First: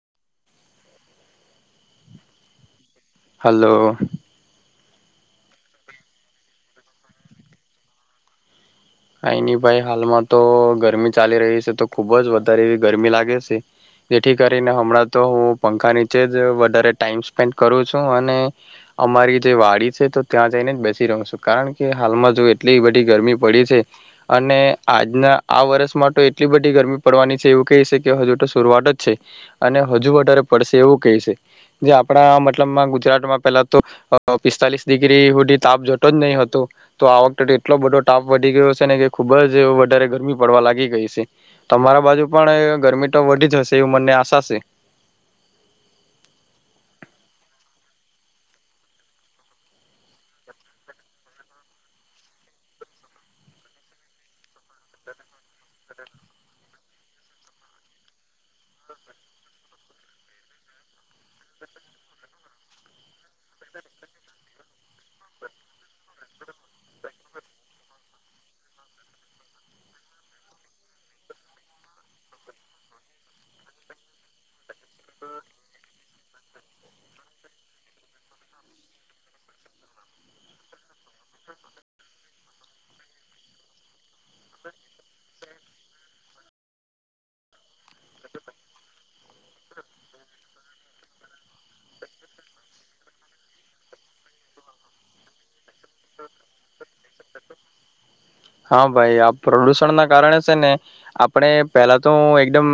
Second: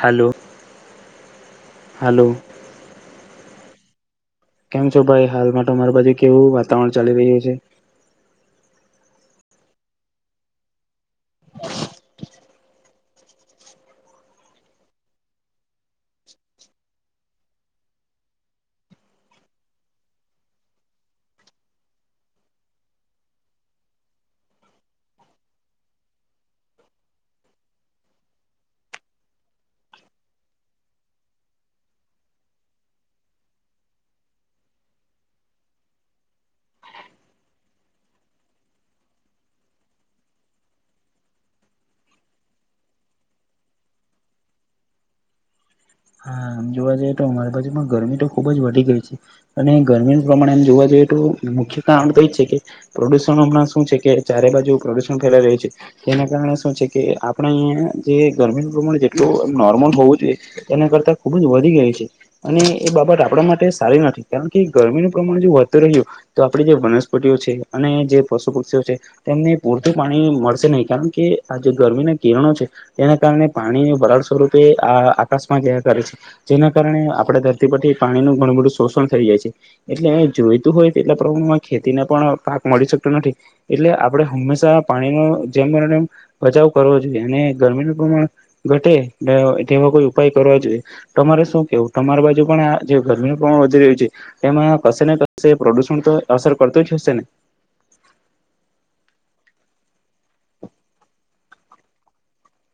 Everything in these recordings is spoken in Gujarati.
હાલો, હાલો. હાલો. કેમ છો ભાઈ હાલમાં તો મારા બાજુ કેવું વાતાવરણ ચાલી રહ્યું છે? અહી નહી ભાઈ હાલમાં તો ગરમી ચાલી રહી છે. તો ખૂબ જ વધારે એવી ગરમી લાગે છે. જેથી કરીને હમણાં તો હું પંખા નીચે જ વધારે ટાઈમ સ્પેન્ડ કરું છું અને અમારી જે વાડી છે તો ત્યાં જઈને જ બેસી રહ્યો છું. કારણ કે હાલમાં જો એટલી બધી ગરમી પડી છે. અને આજના આ વર્ષમાં તો એટલી બધી ગરમી પડવાની છે એવું કહી છે કે હજુ તો શરૂઆત જ છે અને હજુ વધારે પડશે એવું કહી છે જે આપણા મતલબમાં ગુજરાતમાં પેલા તો અહ પિસ્તાલીસ ડિગ્રી સુધી તાપ જતો જ નહી હતો તો આ વખતે એટલો બધો તાપ વધી ગયો છે ને કે ખુબ જ વધારે ગરમી પડવા લાગી ગઈ છે. તમારા બાજુ પણ ગરમી તો વધી જ હશે એવું મને આશા છે. હા આમ જોવા જઈએ તો અમારી બાજુમાં ગરમી તો ખૂબ જ વધી ગઈ છે અને ગરમીનું પ્રમાણે એમ જોવા જઈએ તો મુખ્ય કારણ તો એ જ છે કે પ્રદૂષણ હમણાં શું છે કે ચારે બાજુ પ્રદૂષણ ફેલાઈ રહ્યું છે તેના કારણે શું છે કે આપણે અહીંયા જે ગરમીનું પ્રમાણે જેટલું એમ નોર્મલ હોવું જોઈએ તેના કરતાં ખૂબ જ વધી ગ છે અને એ બાબત આપણા માટે સારી નથી કારણ કે ગરમીનું પ્રમાણ જો વધતું રહ્યું તો આપણી જે વનસ્પતિઓ છે અને જે પશુ પક્ષીઓ છે તેમને પૂરતું પાણી મળશે નહીં કારણ કે આ જે ગરમીના કિરણો છે એના કારણે પાણી વરાળ સ્વરૂપે આ આકાશમાં જયા કરે છે. જેના કારણે આપડે ધરતી પરથી પાણીનું ઘણું બધું શોષણ થઈ જાય છે. એટલે જોઈતું હોય તેટલા પ્રમાણમાં ખેતીને પણ પાક મળી શકતો નથી એટલે આપડે હંમેશા પાણીનો જેમ બચાવ કરવો જોઈએ અને ગરમીનું પ્રમાણ ઘટે તે તેવા કોઈ ઉપાય કરવા જોઈએ. તમારે શું કેવું તમારી બાજુ પણ આ જે ગરમીનું પ્રમાણ વધી રહ્યું છે એમાં કશે ને કશે પ્રદુષણ તો અસર કરતું જ હશે ને? હા ભાઈ આ પ્રદુષણ ના કારણે છે ને આપણે પહેલા તો હું એકદમ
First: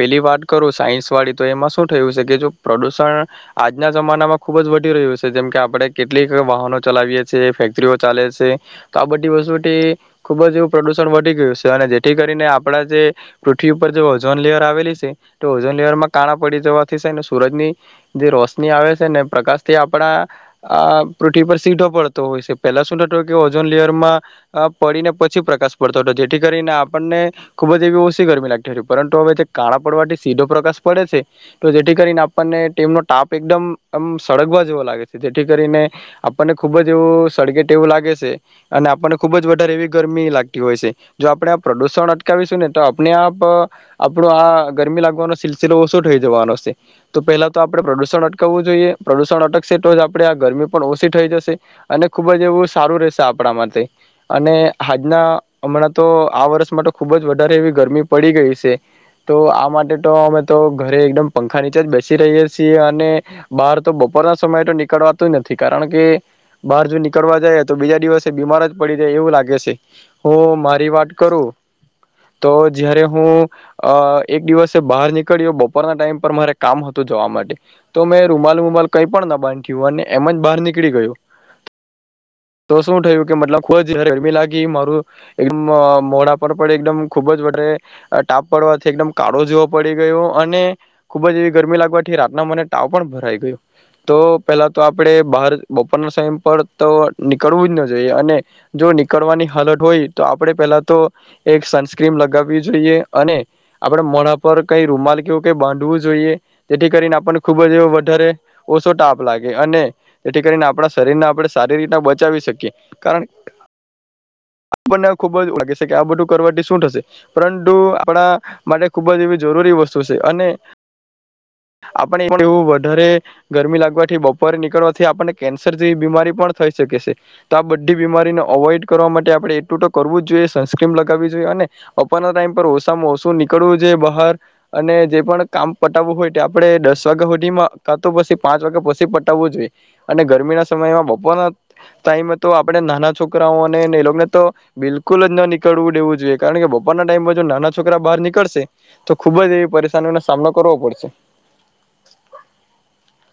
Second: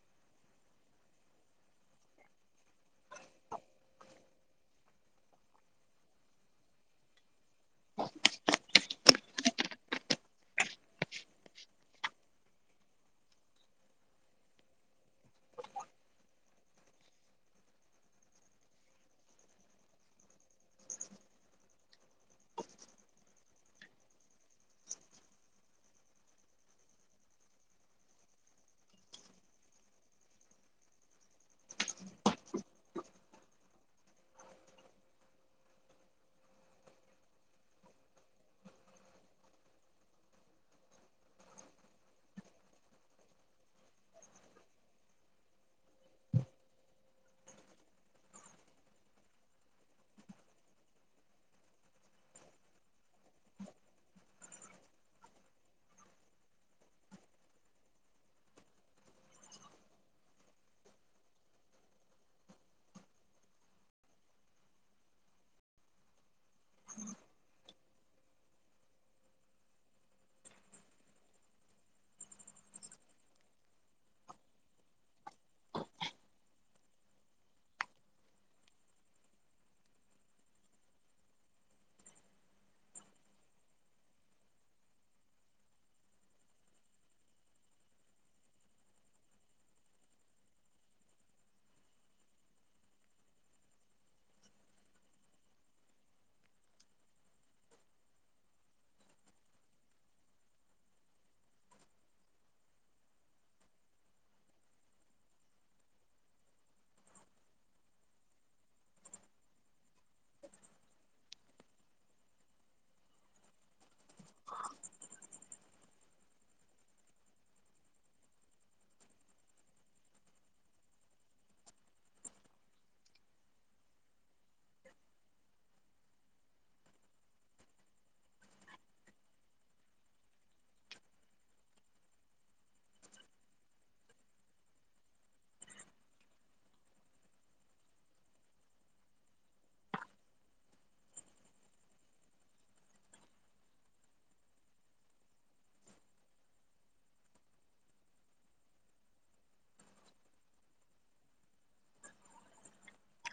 પેલી વાત કરું અહ સાયન્સ વાળી તો એમાં શું થયું છે કે જો પ્રદુષણ આજના જમાનામાં ખુબ જ વધી રહ્યું છે જેમ કે આપડે કેટલીક વાહનો ચલાવીએ છ છેએ ફેક્ટરીઓ ચાલે છે તો આ બધી વસ્તુ તે ખુબજ એવું પ્રદુષણ વધી ગયું છે અને જેથી કરીને આપડા જે પૃથ્વી ઉપર જે ઓઝોન લેયર આવેલી છે તો ઓઝોન લેયર માં કાણા પડી જવાથી છે ને સુરજ ની જે રોશની આવે છે ને પ્રકાશ થી આપડા આ પૃથ્વી પર સીધો પડતો હોય છે પેલા શું નતું હોય કે ઓઝોન લેયરમાં આ પડીને પછી પ્રકાશ પડતો હતો જેથી કરીને આપણને ખુબ જ એવી ઓછી ગરમી લાગતી હતી પરંતુ હવે કાળા પડવાથી સીધો પ્રકાશ પડે છે તો જેથી કરીને આપણને તેમનો ટાપ એકદમમ સળગવા જેવો લાગે છે જેથી કરીને આપણને ખુબ જ એવું સળગે ટેવું લાગે છે અને આપણને ખૂબ જ વધારે એવી ગરમી લાગતી હોય છે. જો આપણે આ પ્રદુષણ અટકાવીશું ને તો આપણે આપ આપણો આ ગરમી લાગવાનો સિલસિલો ઓછો થઈ જવાનો છે. તો પહેલાં તો આપણે પ્રદુષણ અટકાવવું જોઈએ પ્રદૂષણ અટકશે તો જ આપણે આ ગરમી પણ ઓછી થઈ જશે અને ખૂબ જ એવું સારું રહેશે આપડા માટે. અને આજના હમણાં તો આ વર્ષમાં તો ખુબ જ વધારે એવી ગરમી પડી ગઈ છે તો આ માટે તો અમે તો ઘરે એકદમ પંખા નીચે જ બેસી રહીએ છીએ અને બહાર તો બપોરના સમયે તો નીકળવાતું જ નથી કારણ કે બહાર જો નીકળવા જાય તો બીજા દિવસે બીમાર જ પડી જાએ એવું લાગે છે. હું મારી વાત કરું તો જયારે હું અહ એક દિવસે બહાર નીકળ્યો બપોરના ટાઈમ પર મારે કામ હતું જવા માટે તો મેં રૂમાલ રૂમાલ કઈ પણ ના બાંધ્યું અને એમ જ બહાર નીકળી ગયું તો શું થયું કે મતલબ ખૂબ જ ગ-ગરમી લાગી મારું એમ મોડા પર પણ એકદમ ખૂબ જ વધારે ટાપ પડવાથી એકદમ કાળો જેવો પડી ગયો અને ખૂબ જ એવી ગરમી લાગવાથી રાતના મને તાવ પણ ભરાઈ ગયો. તો પહેલા તો આપણે બહાર બપોરના સમય પર તો નીકળવું જ ન જોઈએ અને જો નીકળવાની હાલત હોય તો આપડે પેલા તો એક સનસ્ક્રીન લગાવવી જોઈએ અને આપડે મોણા પર કઈ રૂમાલ કેવું ક બાંધવું જોઈએ તેથી કરીને આપણને ખુબ જ વધારે ઓછો ટાપ લાગે અને તેથી કરીને આપણા શરીરને આપણે સારી રીતના બચાવી શકીએ કારણ આપણને ખુબ જ લાગે છે કે આ બધું કરવાથી શું થશે પરંતુ આપડા માટે ખુબ જ એવી જરૂરી વસ્તુ છે અને આપને એવું વધારે ગરમી લાગવાથી બપોરે નીકળવાથી આપને કેન્સર જેવી બીમારી પણ થઈ શકે છે તો આ બ ધી બીમારીને અવોઈડ કરવા માટે આપણે એટલું ટનકરવું જ જોઈએ સનસ્ક્રીમ લગાવવી જોઈએ અને બપોરના ટાઈમ પર ઓછામાં ઓછું નીકળવું જોઈએ બહાર અને જે પણ કામ પટાવવું હોય આપડે દસ વાગ્યા સુધીમાં કા તો પછી પાંચ વાગ્યા પછી પટાવવું જોઈએ અને ગરમીના સમયમાં બપોરના ટાઈમએ તો આપણે નાના છોકરાઓ અને એને તો બિલકુલ જ ના નીકળવું દેવું જોઈએ કારણ કે બપર ના ટાઈમમાં જો નાના છોકરા બહાર નીકળશે તો ખુબ જ એવી પરેશાનીઓનો સામનો કરવો પડશે.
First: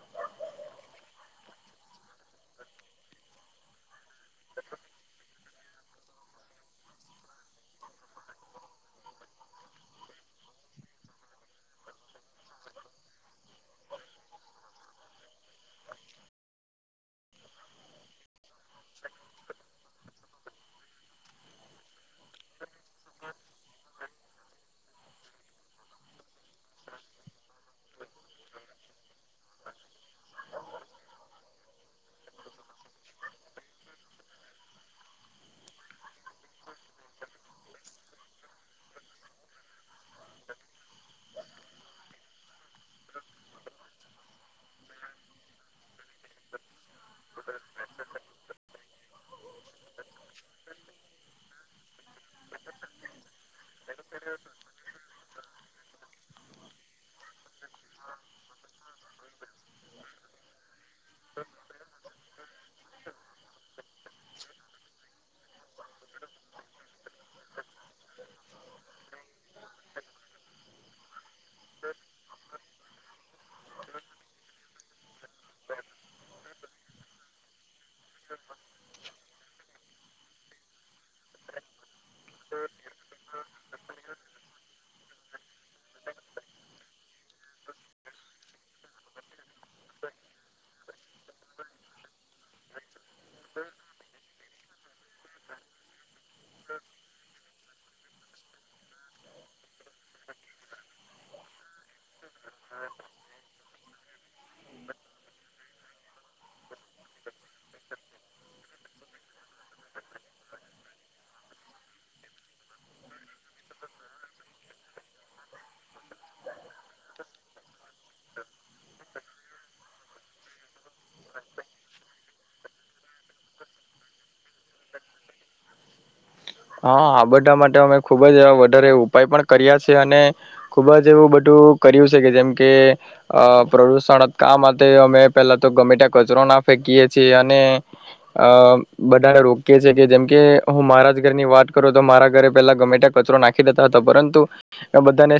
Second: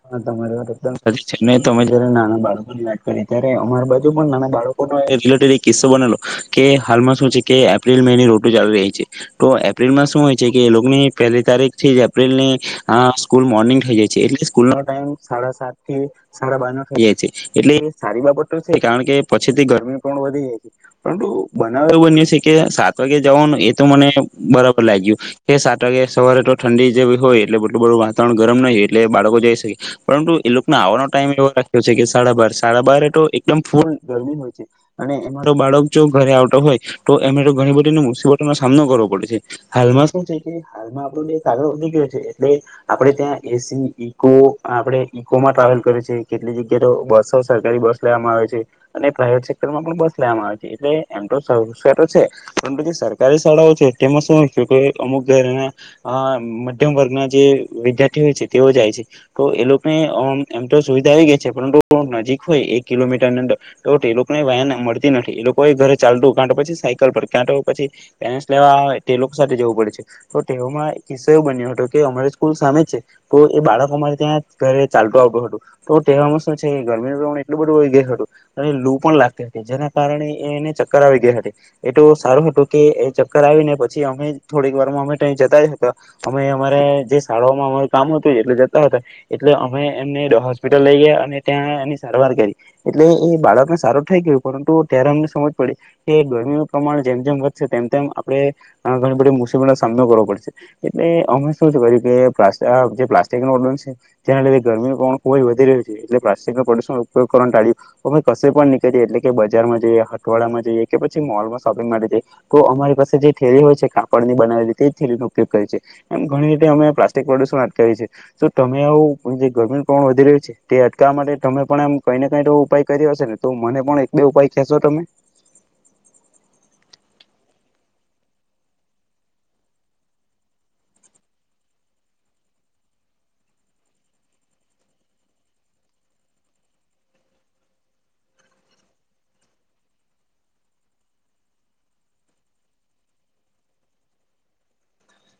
હા, તમારી વાત એકદમ સાચી ને તમે જયારે નાના બાળકોની વાત કરી ત્યારે અમારી બાજુ પણ નાના બાળકોનો રિલેટેડ એક કિસ્સો બનેલો કે હાલમાં શું છે કે એપ્રિલ મે એની રોટુ ચાલી રહી છે તો એપ્રિલમાં શું હોય છે કે એ લોકોની પહેલી તારીખ છે જે એપ્રિલ ની અહ સ્કૂલ મોર્નિંગ થઈ જાય છે એટલે સ્કૂલ નો ટાઈમ સાડા સાત થી સાડા બાર નો થઈ જાય છે એટલે એ સારી બાબત તો છે કારણ કે પછીથી ગરમી પણ વધી જાય છે પરંતુ બનાવ એવું બન્યું છે કે સાત વાગે જવાનું એ તો મને બરાબર લાગ્યું કે સાત વાગે સવારે તો ઠંડી જેવી હોય એટલે બટલું બધું વાતાવરણ ગરમ નહીં હોય એટલે બાળકો જઈ શકે. પરંતુ એ લોકના આવાનો ટાઈમ એવો રાખ્યો છે કે સાડા બાર સાડા બાર તો એકદમ ફૂલ ગરમી હોય છે અને એમાં તો બાળક જો ઘરે આવતો હોય તો એ તો ઘણી બધી મુશબતોનો સામનો કરવો પડે છે. હાલમાં શું છે કે હાલમાં આપોડુ દેશ આગળ વધી ગયો છે એટલે આપ ત્યાં એ સી ની કો આપડે ઈકો માં ટ્રાવેલ કરે છે કેટલી જગ્યાએ તો બસ સરકારી બસ લેવામાં આવે છે અને પ્રાઇવેટ સેક્ટરમાં પણ બસ લેવામાં આવે છે એટલે એમ સોરક્ષા તો છે પરંતુ જે સરકારી શાળાઓ છે તેમાં શું હોય છે કે અમુક ઘરના અહ મધ્યમ વર્ગના જે વિદ્યાર્થી હોય છે તેઓ જાય છે. તો એ લોકોને આમ એમ તો સુવિધા આવી ગઈ છે પરંતુ નજીક હોય એક કિલોમીટરની અંદર તો તે લોકોને વેન મળતી નથી એ લોકો એ ઘરે ચાલતું કાંટો પછી સાયકલ પર કાંટો પછી પે લેવા તે લોકો સાથે જવું પડે છે તો તેમાં એક કિસ્સો એવું બન્યો હતો કે અમારે સ્કૂલ સામે જ છે તો એ બાળક અમારે ત્યાં ઘરે ચાલતું આવતું હતું તો તેહેવામાં શું છે ગરમીનું પ્રમાણ એટલું બધું હોય ગયો થતું અને લુ પણ લાગતી કે જેના કારણે એ એને ચક્કર આવી ગયા હતી. તો સારું હતું કે એ ચક્કર આવી ને પછી અમે થોડીક [unintelligible] અમે તયે જતાય હતા, અમે અમારે જે શાળાઓમાં અમારે કામ હતું એટલે જ તા હતા, એટલે અમે એમને હોસ્પિટલ લઈ ગયા, અને ત્યાં એની સારવાર કરી. એટલે એ બાળકને સારું થઈ ગયું, પરંતુ ત્યારે અમને સમજ પડી કે ગરમીનું પ્રમાણ જેમ-જેમ વધશે તેમ-તેમ આપણે હવે ઘણી બધી મુસીબતનો સામનો કરવો પડશે. એટલે અમે શું જ કર્યું કે [unintelligible] [unintelligible] જેના લીધે ગરમીનું પ્રમાણ ખુબ જ વધી રહ્યું છે, એટલે પ્લાસ્ટિકનું પ્રદૂષણ ઉપયોગ કરવાનું ટાળ્યું, અમે કશે પણ નીકળીએ, એટલે કે બજાર માં જઈએ, હટવાડા માં જઈએ, કે પછી મોલમાં શોપિંગ માટે જઈએ, તો અમારી પાસે જે થેલી હોય છે કાપડ ની બનાવેલી તે જ થેલી નો ઉપયોગ કર્યે છે. એમ ઘણી રીતે અમે પ્લાસ્ટિક પ્રદુષણ અટકાવી છી. તો તમે આવું જે ગરમીનું પ્રમાણ વધી રહ્યું છે તે અટકવવા માટે તમે પણ એમ કઈ ને કઈ તો ઉપાય કર્યો હશેને. તો મને પણ એક બે ઉપાય કહેશો તમે? હા. આ બધા માટે અમે ખુબ જ એવા વધારે ઉપાય પણ કર્યા છે, અને ખુબ જ એવું બધું કર્યું છે કે જેમકે અહ પ્રદૂષણ અટકાવવા માટે અમે પેલા તો ગમે ટા કચરો ના ફેંકીએ છીએ અને અહ બધાને રોકીએ છીએ જેથી જેમકે હું મારા જ ઘર ની વાત કરું તો મારા ઘરે પેલા ગમેટા કચરો નાખી દેતા હતા, પરંતુ મે બધાને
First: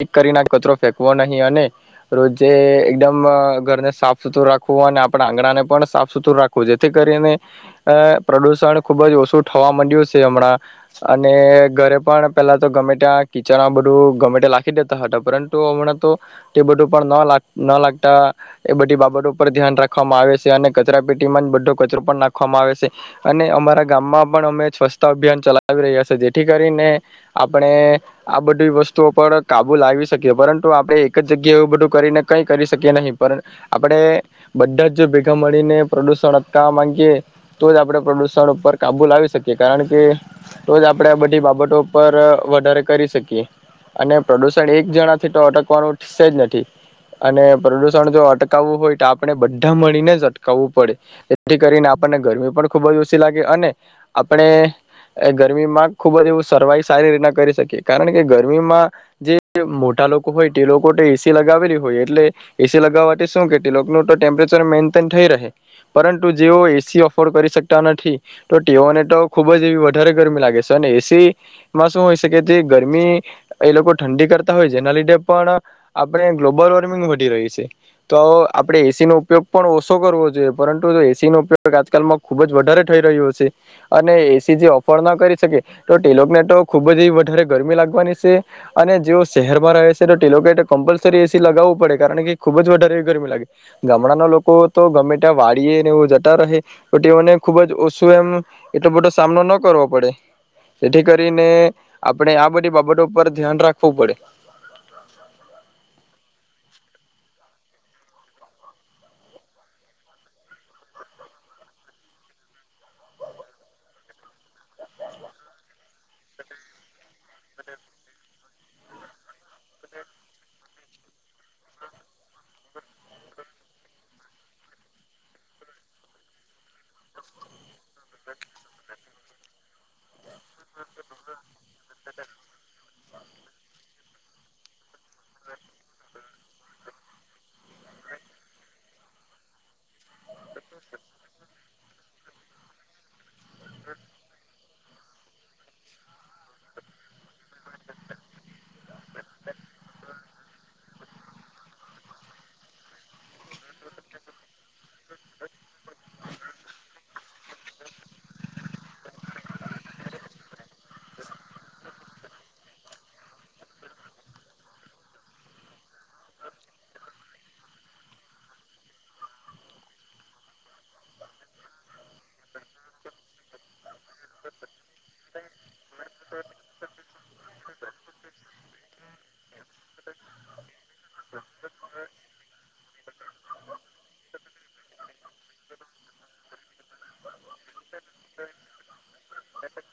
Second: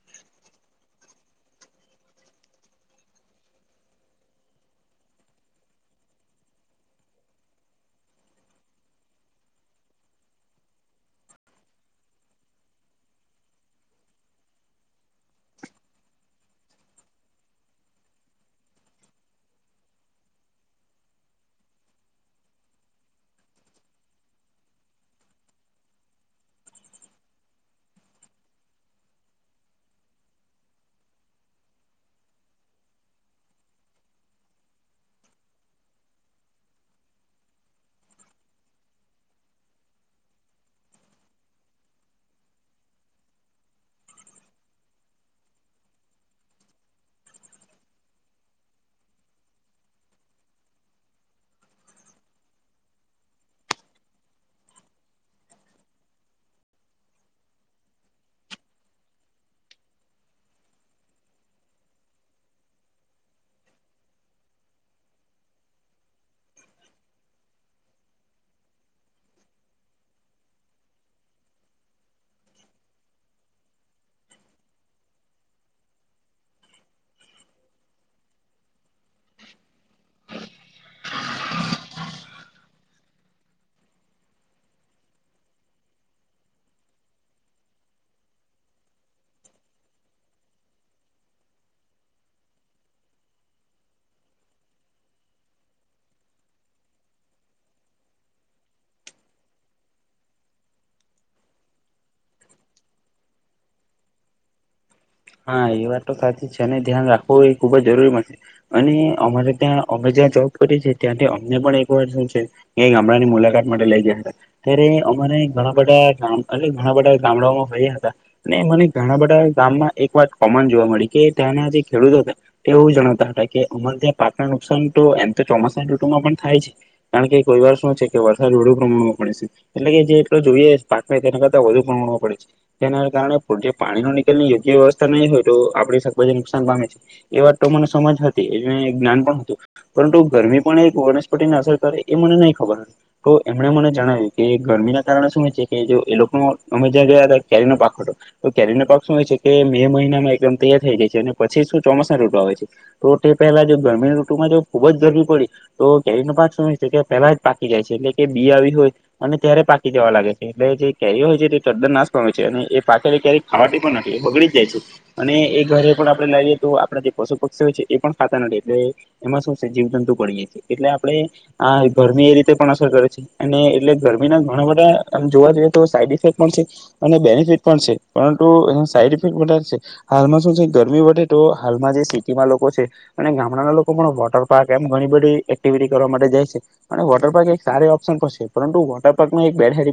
[unintelligible] કરીને કચરો ફેંકવો નહીં, અને રોજે એકદમ અહ ઘરને સાફ સુથરું રાખવું, અને આપણા આંગણાને પણ સાફ સુથરું રાખવું. જેથી કરીને અહ પ્રદુષણ ખુબ જ ઓછું થવા માંડ્યું સે હમણાં, અને ઘરે પણ પહેલાં તો ગમે ત્યાં કિચનમાં આ બધું ગમેટે લાખી દેતા હતા, પરંતુ હમણાં તો તે બધું પણ ન લાગ ન લાગતા એ બધી બાબતો પર ધ્યાન રાખવામાં આવે સે, અને કચરા પેટીમાં જ બધો કચરો પણ નાખવામાં આવે સે. અને અમારા ગામમાં પણ અમે સ્વચ્છતા અભિયાન ચલાવી રહ્યા છે, જેથી કરીને આપણે આ બધી વસ્તુઓ પર કાબુ લાવી શકીએ, પરંતુ આપણે એક જ જગ્યાએ એવું બધું કરીને કઈ કરી શકીએ નહીં, પણ આપણે બધા જ જો ભેગા મળીને પ્રદુષણ અટકાવવા માંગીએ તો જ આપણે પ્રદુષણ ઉપર કાબુ લાવી શકીએ કારણ કે તોજ આપણે આ બધી બાબતો પર વધારે કરી શકીએ. અને પ્રદુષણ એક જણાથી તો અટકવાનું શે જ નથી, અને પ્રદુષણ જો અટકાવવું હોય તો આપણે બધા મળીને જ અટકાવવું પડે. તેથી કરીને આપણને ગરમી પણ ખુબ જ ઓછી લાગે અને આપણે ગરમીમાં ખૂબ જ એવું સર્વાઈવ સારી રીતના કરી શકીએ, કારણ કે ગરમીમાં જે મોટા લોકો હોય તે લોકો તો એ સી લગાવેલી હોય, એટલે એ સી લગાવવા થી શું કે તે લોકનું તો ટેમ્પરેચર મેન્ટેન થઈ રહે, પરંતુ જેઓ એ સી અફોર્ડ કરી શકતા નથી, તો તેઓને તો ખુબ જ એવી વધારે ગરમી લાગે છે, અને એ સીમાં શું હોય સે કે તે ગરમી એ લોકો ઠંડી કરતા હોય જેના લીધે પણ આપણે ગ્લોબલ વોર્મિંગ વધી રહી છે. તો આપણે એ સી નો ઉપયોગ પણ ઓછો કરવો જોઈએ, પરંતુ જો એ સી નો ઉપયોગ આજકાલમાં ખુબ જ વધારે થઈ રહ્યો છે. અને એ સી જે ઓફોર્ડ ના કરી શકે તો તે લોકને ટો ખુબ જ એવી વધારે ગરમી લાગવાની સે, અને જેઓ શહેરમાં રહે સે તો તે ટે લોક ને ટો કમ્પલસરી એ સી લગાવવું પડે, કારણ કે ખુબ જ વધારે એવી ગરમી લાગે. ગામડાના લોકો તો ગમે ત્યાં વાડીએ ને એવું જતા રહે તો તેઓને ખૂબ જ ઓછું એમ એટલો બધો સામનો ન કરવો પડે, જેથી કરીને આપણેે આ બધી બાબતો પર ધ્યાન રાખવું પડે. હા એ વાત તો સાચી જ છે. ને ધ્યાન રાખવું એ ખુબ જ જરૂરી પણ સે. અને અમારે ત્યાં અમે જ્યાં જોબ કરીએ છી ત્યાંથી અમને પણ એક વાર શું છે કે ગામડાની મુલાકાત માટે લઈ ગયા હતા, ત્યારે અમારે ઘણા બધા ગામ એટલે ઘણા બધા ગામડાઓ ફર્યા હતા, અને મને ઘણા બધા ગામમાં એક વાત કોમન જોવા મળી કે ત્યાંના જે ખેડૂતો હતા તે એવું જણાવતા હતા કે અમાર ત્યાં પાકના નુકસાન તો એમ તો ચોમાસાની ૠટુમાં પણ થાય છે, કારણ કે કોઈ વાર શું છે કે વરસાદ [unintelligible] એટલે કે જેટ જોઈએ પાક તેના કરતા વધુ પણો પડે છે તેના કારણે જે પાણી ન નીકલની વ્યવસ્થા ની હોય તો આપણે શાકભાજી નુકસાન પામે છે. એ વાત તો મને સમજ હતી એ જ્ઞાન પણ હતું. પરંતુ ગરમી પણ એક વનસ્પતિને અસર કરે એ મને નહીં ખબર હતી. તો એમણે મને જણાવ્યું કે ગરમીના કારણે શું હોય છે કે જો એ લોકો અમે જ્યાં ગયા હતા કેરીનો પાક હતો તો કેરીનો પાક શું હોય છે કે મે મહિનામાં એકદમ તૈયાર થઈ જાય છે અને પછી શું ચોમાસા ઋટો આવે છે તો તે પહેલા જો ગરમીની ઋટુમાં જો ખુબ જ ગરમી પડી તો કેરીનો પાક શું છે કે પહેલા જ પાકી જાય છે એટલે કે બી આવી હોય અને ત્યારે પાકી જવા લાગે છે. એટલે જે કેરી હોય છે તે ચદ્દર નાશ પણ હોય છે અને એ પાકેને કેરી ખાવા પણ નથ બગડી જ જાય છે અને એ ઘરે પણ આપણે લાવએ તો આપણા જે પશુ પક્ષી હોય છે એ પણ ખાતા નથી એટલે એમાં શું છે જીવ જંતુ પડીએ છે એટલે આપણે ગરમી એ રીતે પણ અસર કરે છે અને એટલે ગરમીના ઘણા બધા જોવા જઈએ તો સાઈડ ઇફેક્ટ પણ છે અને બેનિફિટ પણ છે. પરંતુ એની સાઈડ ઇફેક્ટ વધારે છે. હાલમાં શું છે ગરમી વધે તો હાલમાં જે સિટીમાં લોકો છે અને ગામડાના લોકો પણ વોટર પાર્ક એમ ઘણી બધી એક્ટિવિટી કરવા માટે જાય છે અને વોટર પાર્ક એક સાર ઓપ્શન પર છે. પરંતુ વોટર પાર્કમાં એક બેડે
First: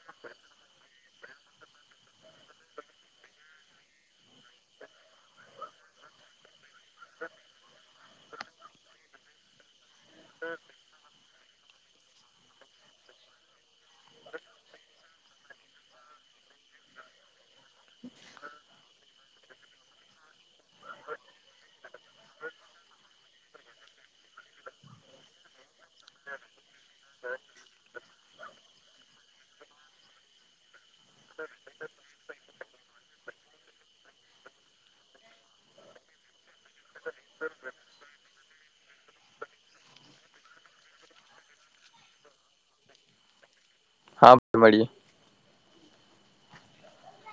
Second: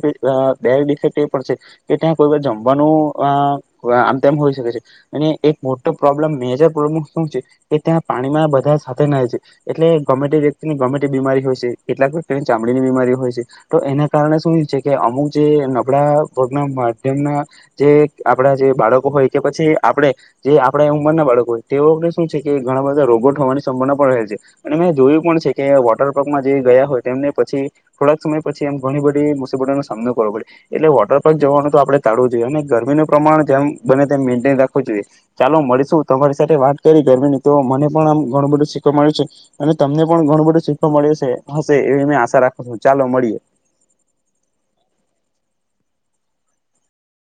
બેડ ઇફેક્ટ એ પડ છે કે ત્યાં કોઈ વાર જમવાનું અ આમ તોમ હોઈ શકે છે અને એક મોટો પ્રોબ્લેમ મેજર શું છે કે ત્યાં પાણીમાં તા સાથે ના હોય છે એટલે ગમેટી વ્યક્તિનીને ગમે તે બીમારી હોય કેટલાક વની ચામડીની બીમારી હોય છે તો એના કારણે શું છે કે અમુક જે નબળા વગના માધ્યમના જે આપડા જે બાળકો હોય કે પછી આપણે જે આપણા ઉંમરના બાળકો હોય તેઓને શું છે કે ઘણા બધા રોગોટ હોવાની સંભાવના પણ રહેલ છે અને મેં જોયું પણ છે કે વોટર પાર્કમાં જે ગયા હોય તેમને પછી થોડાક સમય પછી ઘણી બધી મુસીબતો નો સામનો કરવો પડે. એટલે વોટર પાર્ક જવાનું આપડે તાળવું જોઈએ ને? ગરમીને પ્રમાણે જે બને તેમ મેન્ટન રાખવું જોઈએ. ચાલો મળીશું તમારી સાથે વાત રવી ગમી તો મને પણ આમ ઘણું બધુ શીખ મળે છે અને તમને પણ ઘણું બધું સીખવા મળ્યું છે હશે એવી મે આશા રાખું છું ચાલો મળીએ. હા મળીએ.